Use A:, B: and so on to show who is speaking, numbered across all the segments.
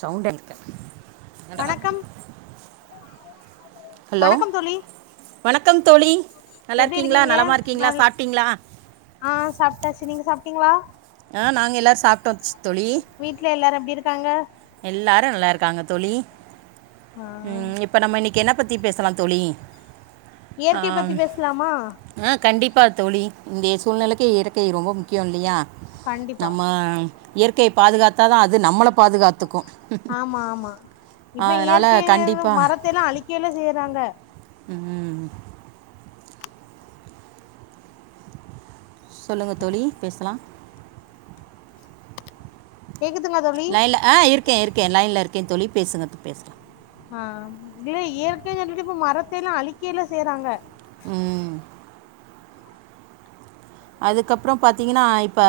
A: சவுண்டே எழுக்க ஏன்டா
B: வணக்கம் வணக்கம் தோழி
A: வணக்கம் தோழி நல்லா
B: எப்டி
A: இருக்கீங்ளா
B: இருக்கீங்க
A: நலமா இருக்கீங்ளா
B: நல்
A: சாப்டீங்ளா
B: ஆ சாப்டாச்சு நீங்க சாப்டீங்ளா
A: அ நாங்க எல்லாரு சாப்டோச்சு தோழி
B: வீட்ல எல்லாரு எப்டி இருக்காங்க
A: எல்லாரு நல்லா இருக்காங்க தோழி
B: ஆ
A: உம் இப்ப நம்ம இன்னைக்கி என்ன பத்தி பேசலா தோழி ஆ
B: இயற்கை பத்தி பேசலாமா
A: கண்டிப்பா தோழி இந்த சூழ்நிலைக்கு இயற்கை ரொம்ப முக்கியோ இல்லையா
B: கண்டிப்பா
A: நம்ம இயற்கை பாதுகாத்தா தா அது நம்மள பாதுகாத்துக்கு
B: ஆமா ஆமா இப்ப இயற்கை
A: கண்டிப்பாக
B: மரத்தல்லா அழிக்கல்ல செய்றாங்க
A: உம் சொல்லுங்க தோழி பேசலா
B: கேக்குதுங்களா தோழி
A: லைன்ல ஆ இருக்கே இருக்கே லைன்ல இருக்கே தோழி பேசுங்க இப்ப பேசலா
B: ஆ இல்ல இயற்கைய சொல்லிட்டு இப்ப மரத்த எல்லா அழிக்கயெல்லா செய்றாங்க
A: ம் அதுக்கப்பறோ பாத்தீங்கனா இப்ப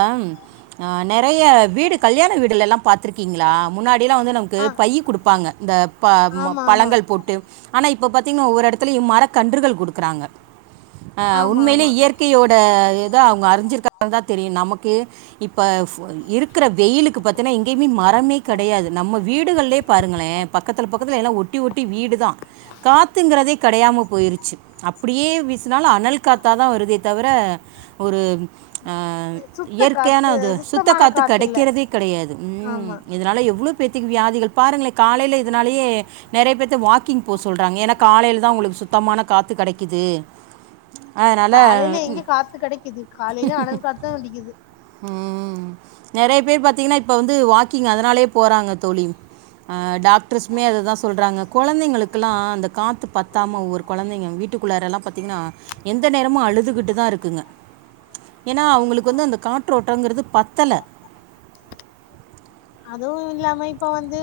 A: ஆ நெறைய வீடு கல்யாண வீடுகள் எல்லா பாத்துருக் கிங்களா முன்னாடிலா வந்து நமக்கு
B: ஆ
A: பைய குடுப்பாங்க இந்த ப ம
B: ஆமா ஆமா
A: பழங்கள் போட்டு ஆனா இப்ப பாத்தீங்னோ ஒவ்வொரு இடத்துலையு மர கன்றுகள் குடுக்குறாங்க அ
B: ஆமா
A: உண்மைலே
B: ஆமா
A: இயற்கையோட இதை அவங்க அறிஞ்சிருக்காங்க தா தெரியு நமக்கு இப்ப ஃபோ இருக்கு இருக்குற வெயிலுக்கு பத்தீனா எங்கேயுமே மரமே கடையாது நம்ம வீடுகள்லே பாருங்களே பக்கத்துல பக்கத்துல எல்லா ஒ ஒட்டி ஒட்டி வீடு தா காத்துங்கிறதே கடையாம போயிருச்சு அப்புடியே வீசுனாலு அனல் காத்தாதா வருதே தவர ஒரு அ
B: சுத்த
A: இயற்கையான
B: காத்து
A: அது சுத்த
B: சுத்தமான
A: காத்து
B: இல்ல
A: கடைக்கிறதே கடையாது
B: ஆமா
A: இதனால எவ்ளோ பேர் வியாதிகள் பாருங்ளே காலையில இதனாலயே நெறைய பேத்த வாக்கிங் போ சொல்றாங்க எனக் காலையில தா உங்களுக்கு சுத்தமான காத்து கெடைக்குது அதனால
B: காலையில எங்க காத்து கெடைக்குது காலையில அனல் காத்தா அடிக்குது
A: உம் நெறைய பேர் பாத்தீங்கனா இப்ப வந்து வாக்கிங் அதனாலே போறாங்க தோழி அ டாக்டர்ஸ்மே அததா சொல்றாங்க கொழந்தைங்களுக்குலா அந்த காத்து பத்தாம ஒவ்வொரு கொழந்தைங்க வீட்டு வீட்டுக்குள்ளார எல்லா பாத்தீங்கன்னா எந்த நேரமு அழுதுகிட்டு தா இருக்குங்க ஏனா அவங்களுக்கு வந்து அந்த காற்றோட்டங்கறது பத்தல
B: அதுவு இல்லாம இப்ப வந்து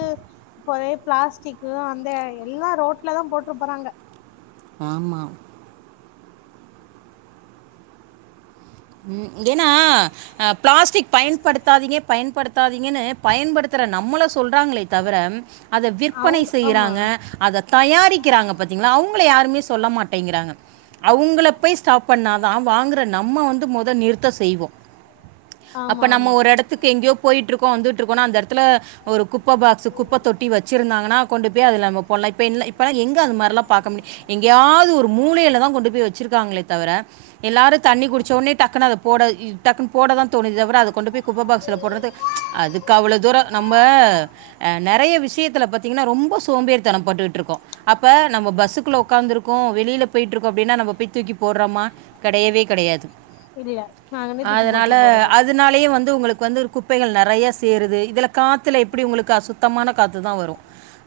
B: பொறே பிளாஸ்டிக்கு அந்த எல்லா ரோட்ல தா போ போட்று போறாங்க
A: ஆமா உம் ஏனா பிளாஸ்டிக் பயன்படுத்தாதீங்க பயன்படுத்தாதீங்கன்னு பயன்படுத்த நம்மள சொல்றாங்ளே தவர அத விற்பனை
B: அவுங்க ஆமா
A: செய்யிறாங்க அத தயாரிக்கிறாங்க பாத்தீங்ளா அவுங் அவுங்கள யாருமே சொல்ல மாட்டேங்கிறாங்க அவுங்கள போய் ஸ்டாப் பண்ணாதா வாங்குற நம்ம வந்து மொத நிறுத்த செய்வோ
B: ஆமா
A: அப்ப நம்ம
B: ஆமா
A: ஒரு இடத்துக்கு எங்கேயோ போயிட் ட்ருக்கோ வந்துட்டு இருக்கோனா அந்த இடத்துல ஒரு குப்ப பாக்ஸ்ஸு குப்ப தொட்டி வச்சிருந்தாங்கன்னா கொண்டு போய் அதுல நம்ம போலா இப்ப இப்ப எங்க அந்த மார்லா பாக்க முடியு எங்கயாவது ஒரு மூலையில தா கொண்டு போய் வச்சிருக்காங்களே தவர எல்லாரு தண்ணி குடிச்ச ஒன்னே டக்குனு அத போட டக்குனு போட தா தோணுது தவர அத கொண்டு போய் குப்ப பாக்ஸ்ல போர்றது அதுக்கு அவ்ளோ தூரோ நம்ப நெறைய விஷயத்துல பாத்தீங்கன்னா ரொம்போ சோம்பேரி தனோ பட்டுட்டு இருக்கோ அப்ப நம்ம பஸ்குள்ள உக்காந்துருக்கோ வெளில போயிட்டுருக்கோ அப்டின்னா நம்ம போய் தூக்கி போர்றமா கடையவே கடையாது
B: இல்ல நாங்களே தூக்கி
A: அதனால
B: போட்ரு போறது
A: அதனாலயே வந்து உங்களுக் வந்து குப்பைகள் நெறைய சேருது இதுல காத்துல எப்டி உங்களுக்கு அசுத்தமான காத்துதா வரு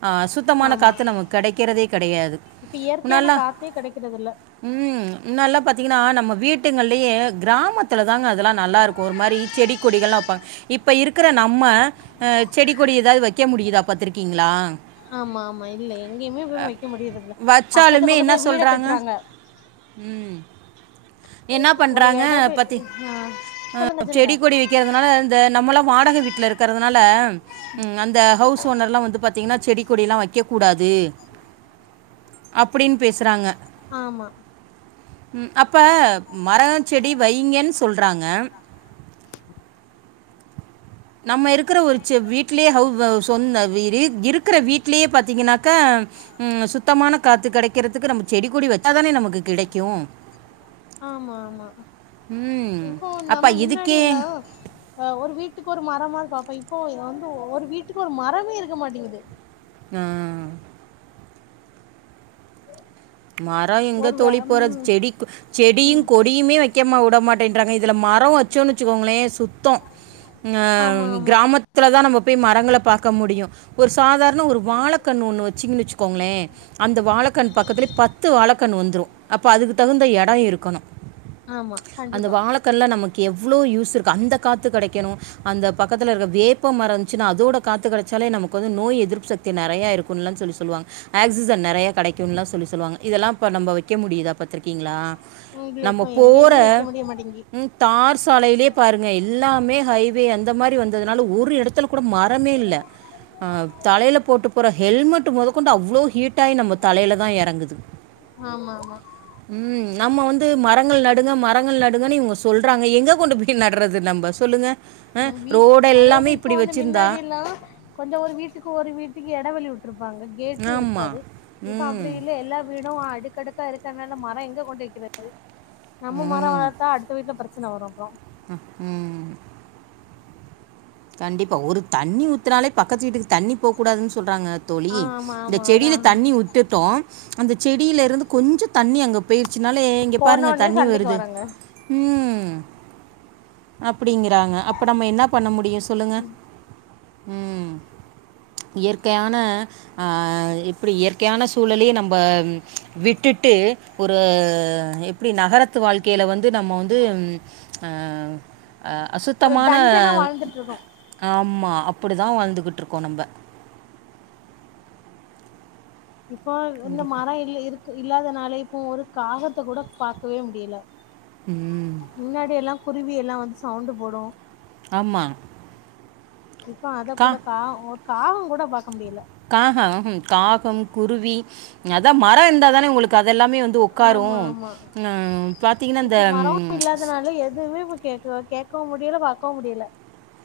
A: அ சுத்தமான
B: ஆமா
A: காத்து நமக்கு கடைக்கிறதே கடையாது
B: இப்ப இயற்கையான
A: முன்னாலா
B: காத்தே கெடைக்கிறது இல்ல
A: உம் முன்னால்லா பாத்தீங்கனா நம்ம வீட்டுங்கலயே கிராமத்தில தாங்க அதெல்லா நல்லா இருக்கு ஒரு மாரி செடி கொடிகள்லா வெப்பாங்க இப்ப இருக்குற நம்ம அ செடி கொடி எதாது வெக்க முடியுதா பாத்துருக்கீங்ளா
B: ஆமா ஆமா இல்ல எங்கேயுமே போய் வெக்க முடியறதுல பக்கத்து
A: வச்சாலுமே என்ன
B: பக்கத்துல வீட கட்டுறாங்க
A: ம் என்னா பண்ண
B: ஒரு
A: றாங்க
B: எடவு
A: பத்தி
B: ஆ சொல்லுங்க சொல்லுங்க
A: செடி கொடி வெக்கறதுனால இந்த நம்மள வாடக வீட்ல இருக்கறதுனால அ அந்த ஹவுஸ் வீட்டு ஒன்னர்லா வந்து பாத்தீங்கன்னா செடி கொடி எல்லா வெக்கக்கூடாது அப்பிடின்னு பேசுறாங்க
B: ஆமா
A: ம் அப்ப மர செடி வைங்கன்னு சொல்றாங்க நம்ம இருக்குற ஒரு செ வீட்லயே ஹவ் தொந்த வீடு இருக்குற வீட்லயே பாத்தீங்கன்னாக்கா ம் சுத்தமான காத்து கெடைக்கிறதுக்கு நம்ம செடி கொடி வெச்சா தான நமக்கு கெடைக்கு
B: ஆமா ஆமா இப்போ
A: அப்பா
B: நம்ம முன்னாடி
A: இதுக்கே
B: எல்லா அ ஒரு வீட்டுக்கு ஒரு மரமா இருக்கு அப்ப இப்போ இத வந்து ஒவ்வொரு வீட்டுக்கு ஒரு மரமே இருக்க மாட்டேங்குது
A: ம் மாரோ எங்க
B: ஒரு வே
A: தோழி போறது
B: ம்
A: செடி செடியு
B: ம்
A: கொடியுமே வெக்க வுட மாட்டேன்றாங்க இது இதுல மரோ வெச்சோன்னு வெச்சுக்கோங்களே சுத்தோ அ
B: ஆமா ஆமா
A: கிராமத்துல தா நம்ம போய் மரங்கள பாக்க முடியு ஒரு சாதாரண ஒரு வாழக்கண்ணு ஒன்னு வெச்சிங்கன்னு வெச்சுக்கோங்களே அந்த வாழக்கண் பக்கத்துலே வாழக்கண்ணு வந்துரு அப்ப அதுக்கு தகுந்த எடோ இருக்கணு
B: ஆமா
A: அந்த
B: கண்டிப்பா
A: வாழக்கண்ல நமக்கு க்கு எவ்ளோ யூஸ் இருக்கு அந்த காத்து கெடைக்கணு அந்த பக்கத்தில இருக்க வேப்ப மரோ இருந்துச்சுன்னா அதோட காத்து கெடச்ச இருந்தாலே நமக்கு வந்து நோய் எதிர்ப்புக்தி நெறையா இருக்கும்னுலா சொல்லி சொல்லுவாங்க ஆக்சிஜன் நெறைய கெடைக்குன்லா சொ சொல்லி சொல்லுவாங்க இதெல்லா இப்போ நம்ம வைக்க முடியிதா பாத்திருக்கீங்ளா
B: இதுல
A: நம்ம
B: இப்ப
A: போற
B: எங்கேயுமே வைக்க முடிய மாட்டேங்கி
A: ம் தார்ஸ் சாலையிலயே பாருங்க எல்லாமே ஹைவே அந்த மாரி வந்ததுனால ஒரு எடத்துல கூட மரமே இல்ல அ தலையில போட்டு போற ஹெல்மெட்டு மொதல் கொண்டு அவ்ளோ ஹீட் ஆயி நம்ம தலையில தா எறங்குது
B: ஆமாம்மா
A: நம்ம வந்து மரங்கள் நடுங்க மரங்கள் நடுங்கன்னு இவங்க சொல்றாங்க எங்கே கொண்டு போய் நட்றது நம்ம சொல்லுங்க அ
B: ம் வீட்
A: ரோடு
B: அதாவது
A: எல்லாமே
B: இப்ப
A: இப்பிடி
B: வந்து
A: வச்சிருந்தா
B: மின்னாடி எல்லா கொஞ்சோ ஒரு வீட்டுக்கு ஒரு வீட்டுக்கு எடவேள விட் டுருப்பாங்க கேட்டு
A: ஆமா.
B: இருக்காது இப்ப
A: ம்.
B: அப்டி இல்ல எல்லா வீடு அடுக்கடுக்கா இருக்கிறதுனால மரோ எங்க கொண்டு வைக்கிறது நம்ம மரோ வளர்த்தா அடுத்த வீட்ல பிரச்சன வரு அப்றோ
A: ம்க்கு கண்டிப்பா ஒரு தண்ணி ஊத்தினாலே பக்கத்து வீட்டுக்கு தண்ணி போ கூடாதுன்னு சொல்றாங்க தோழி
B: ஆ ஆமா
A: இந்த
B: ஆமா அதா
A: செடியில தண்ணி விட்டுட்டோ அந்த செடியில இருந்து கொஞ்சோ தண்ணி அங்க போய் ச்சுனாலே இங்க பாருங்க
B: போனோனே
A: தண்ணி
B: சண்டைக்கு
A: வருது
B: வராங்க
A: ம் ம் அப்பிடிங்கிறாங்க அப்ப நம்ம என்ன பண்ண முடியு சொல்லுங்க ம் இயற்கையான அ எப்டி இயற்கையான சூழலே நம்ப விட்டுட் டு ஒரு எப்டி நகரத்து வாழ்க்கையில வந்து நம்ம வந்து ம் அ அ அசுத்தமான
B: ஹலோ
A: ம் அ அப்பிடிதா வாழ்ந்துகிட்டு இருக்கோ நம்ப
B: இப்போ இந்த
A: கண்டிப்பா.
B: மரோ இல்ல இருக்கு இல்லாதனால இப்போ ஒரு காகத்த கூட பாக்கவே முடியல
A: ம்
B: முன்னாடி எல்லா குருவி எல்லா வந்து சவுண்ட் போடு
A: ஆமா
B: இப்போ அத கூட கா ஒரு காகோ கூட பா
A: காஹ உஹும் காகம் குருவி அதா மரொ இருந்தாதானே உங்களுக்கு இதெல்லாமே வந்து உக்காரு
B: ஆமா ஆமா
A: ம் பாத்தீங்ன்னா இந்த
B: இப்ப மரம்
A: ம்
B: க்கவும் முடியல பாக்கவு முடியல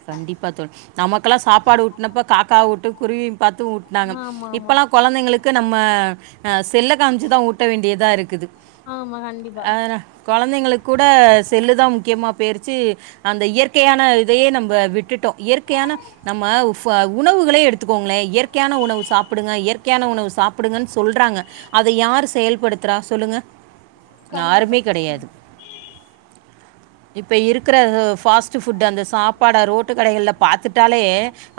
A: கண்டிப்பா தோழி நமக்கெல்லா சாப்பாடு வூட்டுனப்ப காக்கா வுட்டு குருவி பாத்து ஊட்னாங்க
B: ஆமா ஆமா
A: இப்பல்லா கொழந்தைங்களுக்கு நம்ம அ செல்ல காமிச்சுதா ஊட்ட வேண்டியதா இருக்குது
B: ஆமா கண்டிப்பா
A: ஆ கொழந்தைங்களுக் கூட செல்லு தா முக்கியமா பேயிருச்சி அந்த இயற்கையான இதையே நம்ம ம்ப விட்டுட்டோ இயற்கையான நம்ம உணவுகளே எடுத்துக்கோங்களே இயற்கையான உணவு சாப்பிடுங்க இயற்கையான உணவு சாப்பிடுங்கன் சொல்றாங்க அத யார் செயல்படுத்துறா சொல்லுங்க
B: கண்டிப்பா
A: யாருமே கெடையாது இப்ப இருக்குற ஃபாஸ்ட் ஃபுட் அந்த பாட ரோட்டு கடைகள்ல பார்த்துட்டாலே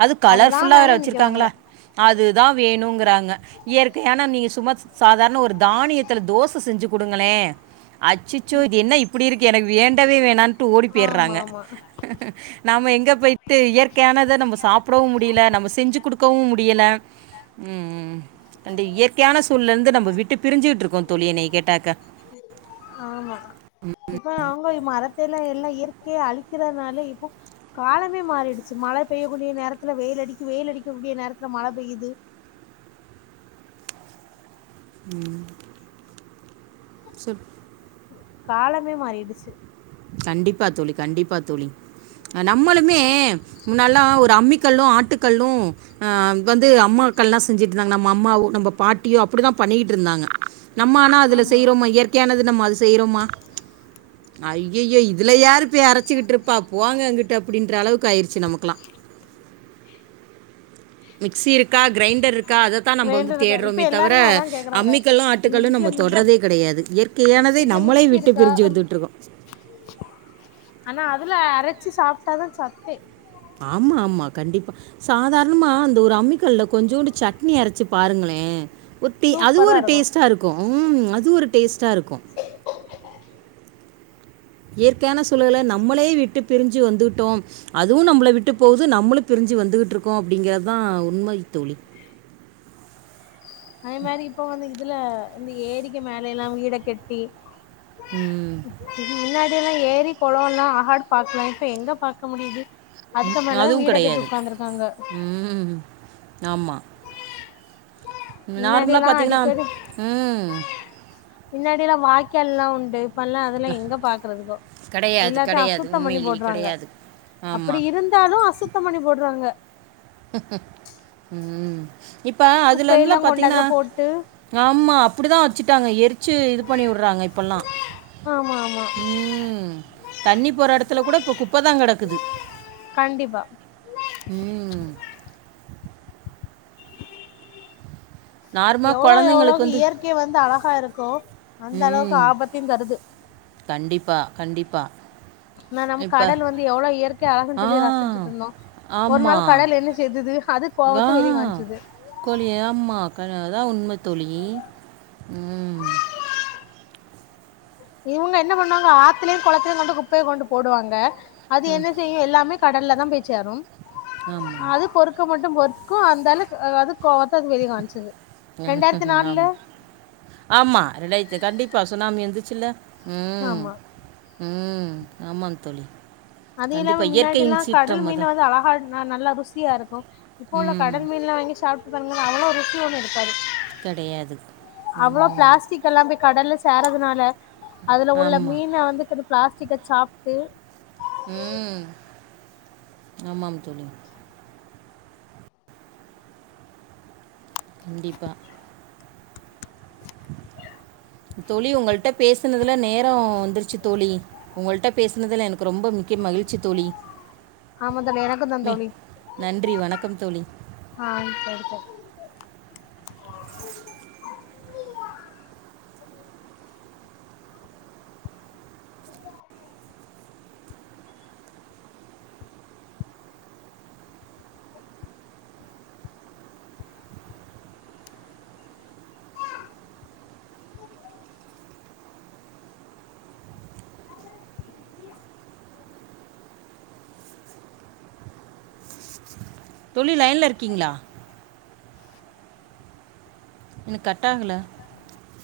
A: அது
B: அதுதா
A: கலர்ஃபுல்லா வேற
B: வேணு நிக்கிறாங்க
A: வச்சிருக்காங்களா அது இதா வேணுங்கிறாங்க இயற்கையான நீங்க சும்மா சாதாரன ஒரு தானியத்தில தோச செஞ்சு குடுங்களே ஏ அச்சச்சோ இது என்ன இப்புடி இருக்கு எனக்கு வேண்டவே வேண்டான்டு ஓடி
B: ஆமா
A: பேய்றாங்க
B: ஆமா
A: நாம எங்க பேய்ட்டு இயற்கையானத நம்ப சாப்டவு முடியில நம்ப செஞ்சு குடுக்கவு முடியல ம் ம் ம் அந்த இயற்கையான சூழ் இருந்து நம்ப விட்டு பிரிஞ்சுகிட்டு இருக்கோ தோழி என்னைய கேட்டாக்கா
B: ஆமா இயற்கைய அழிக்கிறதுனால இப்போ காலமே மாறிடுச்சு மழ பெய்யக்கூடிய நேரத்துல வெயில் அடிக்கு வெயில் அடிக்கு கூடிய நேரத்துல மழ பெய்யுது
A: [inaudible] ம் சொல்
B: காலமே மாறிடுச்சு
A: கண்டிப்பா தோழி கண்டிப்பா தோழி நம்மளுமே மே முன்னால்லா ஒரு அம்மிக்கல்லு ஆட்டுக்கல்லு அ வந்து அம்மாக்கள்லா செஞ்சுட்டு இருந்தாங்க நம்ம அம்மாவோ நம்ப பாட்டியோ அப்டிதான் பண்ணிக்கிட்ருந்தாங்க நம்ம ஆனா அதுல
B: ஆமா
A: செய்றோமா இயற்கையானது நம்ம அது செய்றோமா ஐயையோ இதுல யாரு பேய் அரச்சிக்கிட்டு இருப்பா போங்க அங்குட்டு அப்டின்ற அளவுக்கு ஆயிருச்சி நமக்குல்லா மிக்ஸி இருக்கா கிரைண்டர் இருக் கா அதத்தான் நம்ப வந்து
B: வேண்டதுக்கா இப்ப
A: தேட்றோமே தவர
B: எல்லாருமே அதா கேக்குறாங்க
A: அம்மிக்கல்லு ஆட்டுக்கல்லு
B: வீட்ல
A: நம்ம தொட்றதே கடையாது இயற்கையான அதை
B: வீட்ல
A: நம்மளே
B: மிக்சி
A: விட்டு
B: இருக்கா
A: பிரிஞ்சு வந்துக்கிட்டுருக்கோ
B: ஆனா அதுல அரச்சி சாப்ட்டாதா சத்தே
A: ஆமா ஆமா கண்டிப்பா சாதாரனமா அந்த ஒரு அம்மிக்கல்ல கொஞ்சோண்டு சட்னி அரச்சு பாருங்களே ளே உத்தி அது
B: சூப்பரா
A: ஒரு
B: இருக்கு
A: டேஸ்டா இருக்கூ ம் அது ஒரு டேஸ்டா இருக்கூ இயற்கையான சூழல நம்மளே விட்டு பிரிஞ்சு வந்துட்டோம் அதுவு நம்மள விட்டு போகுது நம்மளு பிரிஞ் பிரிஞ்சு வந்துகிட்ருக்கோ அப்டிங்கறதா உண்மை தோழி
B: ஐ மாரி இப்ப வந்து இதுல இந்த ஏரிக்க மேல எல்லா வீட கெட்டி
A: ம்,
B: இது முன்னாடி இப்பயெல்லா ஏரி கொளொல்லா ஆகாடு பாக்லா இப்ப எங்க பாக்க முடியிது
A: ம் அதுவுங் கெடையாது ம் ம் ஆம்மா
B: மின்னாடி எல்லா அடிக்கடி
A: ம்
B: மின்னாடி எல்லா வாய்க்கால்லாம் உண்டு இப்பல்லா அதெல்லா எங்க பாக்குறதுங்கோ
A: கிடையாது
B: எல்லாத்த
A: கிடையாது
B: அசுத்தம் பண்ணி
A: உண்மையிலேயே
B: போட்றாங்க
A: கிடையாது
B: அப்புடி
A: ஆமாம்
B: இருந்தாலு அசுத்தம் பண்ணி போட்ருவாங்க
A: ம் இப்ப அதுல இருந்துல
B: குப்பையெல்லா கொண்டு
A: பாத்தீங்ன்னா
B: அதுல போட்டு
A: ஆமா அப்டிதா வச்சுட்டாங்க எரிச்சு இது பண்ணிவுறாங்க இப்பல்லா
B: ஆமா ஆமா
A: தண்ணி போற எடத்துல கூட இப்ப குப்ப தா கெடக்குது
B: கண்டிப்பா
A: [inaudible] நார்மலா
B: எவ்ளோ எவ்ளோ
A: குழந்தைங்களுக்கு
B: க்கு
A: வந்து
B: இயற்கை வந்து அழகா இருக்கோ அந்த அளவுக்கு
A: ம்.
B: ஆபத்தையுந்தருது
A: கண்டிப்பா கண்டிப்பா
B: நா நம்ம
A: இப்ப
B: கடல் வந்து எவளோ இயற்கை அழகுன்னு
A: ஆ.
B: சொல்லி ரசிச்சுட்ருந்தோ ஒரு நாள் கடல் என்ன செய்தது அது
A: ஃகா
B: கோவத்த வெளி காமிச்சது
A: கோழியா ஆமா கா அதா உண்ம தோழி ம்
B: இவுங்க என்ன பண்ணுவாங்க ஆத்தலுயு குளத்தலையு கொண்டு குப்பைய கொண்டு போடுவாங்க அது என்ன செய்யு எல்லாமே கடல்ல தா போய் சேரும்
A: ஆமா.
B: அது பொறுக்க மட்டு பொறுத்துக்கும் அந்தால ஆ அதுக்
A: ஆமா
B: நாலுல
A: ஆமா ரெண்டாய்டுச்சு கண்டிப்பா சுனாமி வந்தச்சுல்ல ம்
B: ஆமா
A: ம் ஆமா தோழி
B: அது இல்லாம
A: கண்டிப்பாக
B: முன்னாடி எல்லா
A: இயற்கையின்
B: கடல்
A: சீற்றம்
B: மீன்
A: அதான்
B: வந்து அழகா நல்லா ருசியா இருக்கும் இப்ப உள்ள
A: ம்
B: கடல் மீன்லா வாங்கி சாப்ட்டு பாருங்க அவ்ளோ ருசியோடு இருக்காது
A: கெடையாது
B: அவ்ளோ ப்ளாஸ்டிக் எல்லாமே கடல்ல சேரறதுனால அதுல உள்ள
A: ஆமாம்
B: மீன வந்து கெடுக் ப்ளாஸ்டிக்க சாப்ட்டு
A: ம் ஆமாம் தோழி கண்டிப்பா [inaudible] தோழி உங்கள்ட்ட பேசுனதுல நேரோ வந்துருச்சு தோழி உங்கள்ட்ட பேசனதுல எனக்கு ரொம்ப மிக்க மகிழ்ச்சி தோழி
B: ஆமா தோழி எனக்கு தா
A: மி
B: தோழி
A: நன்றி வணக்கம் தோழி [inaudible]
B: ஆ சரி சரி
A: தோழி லையன்ல இருக்கீங்ளா இன்னு கட்டாகல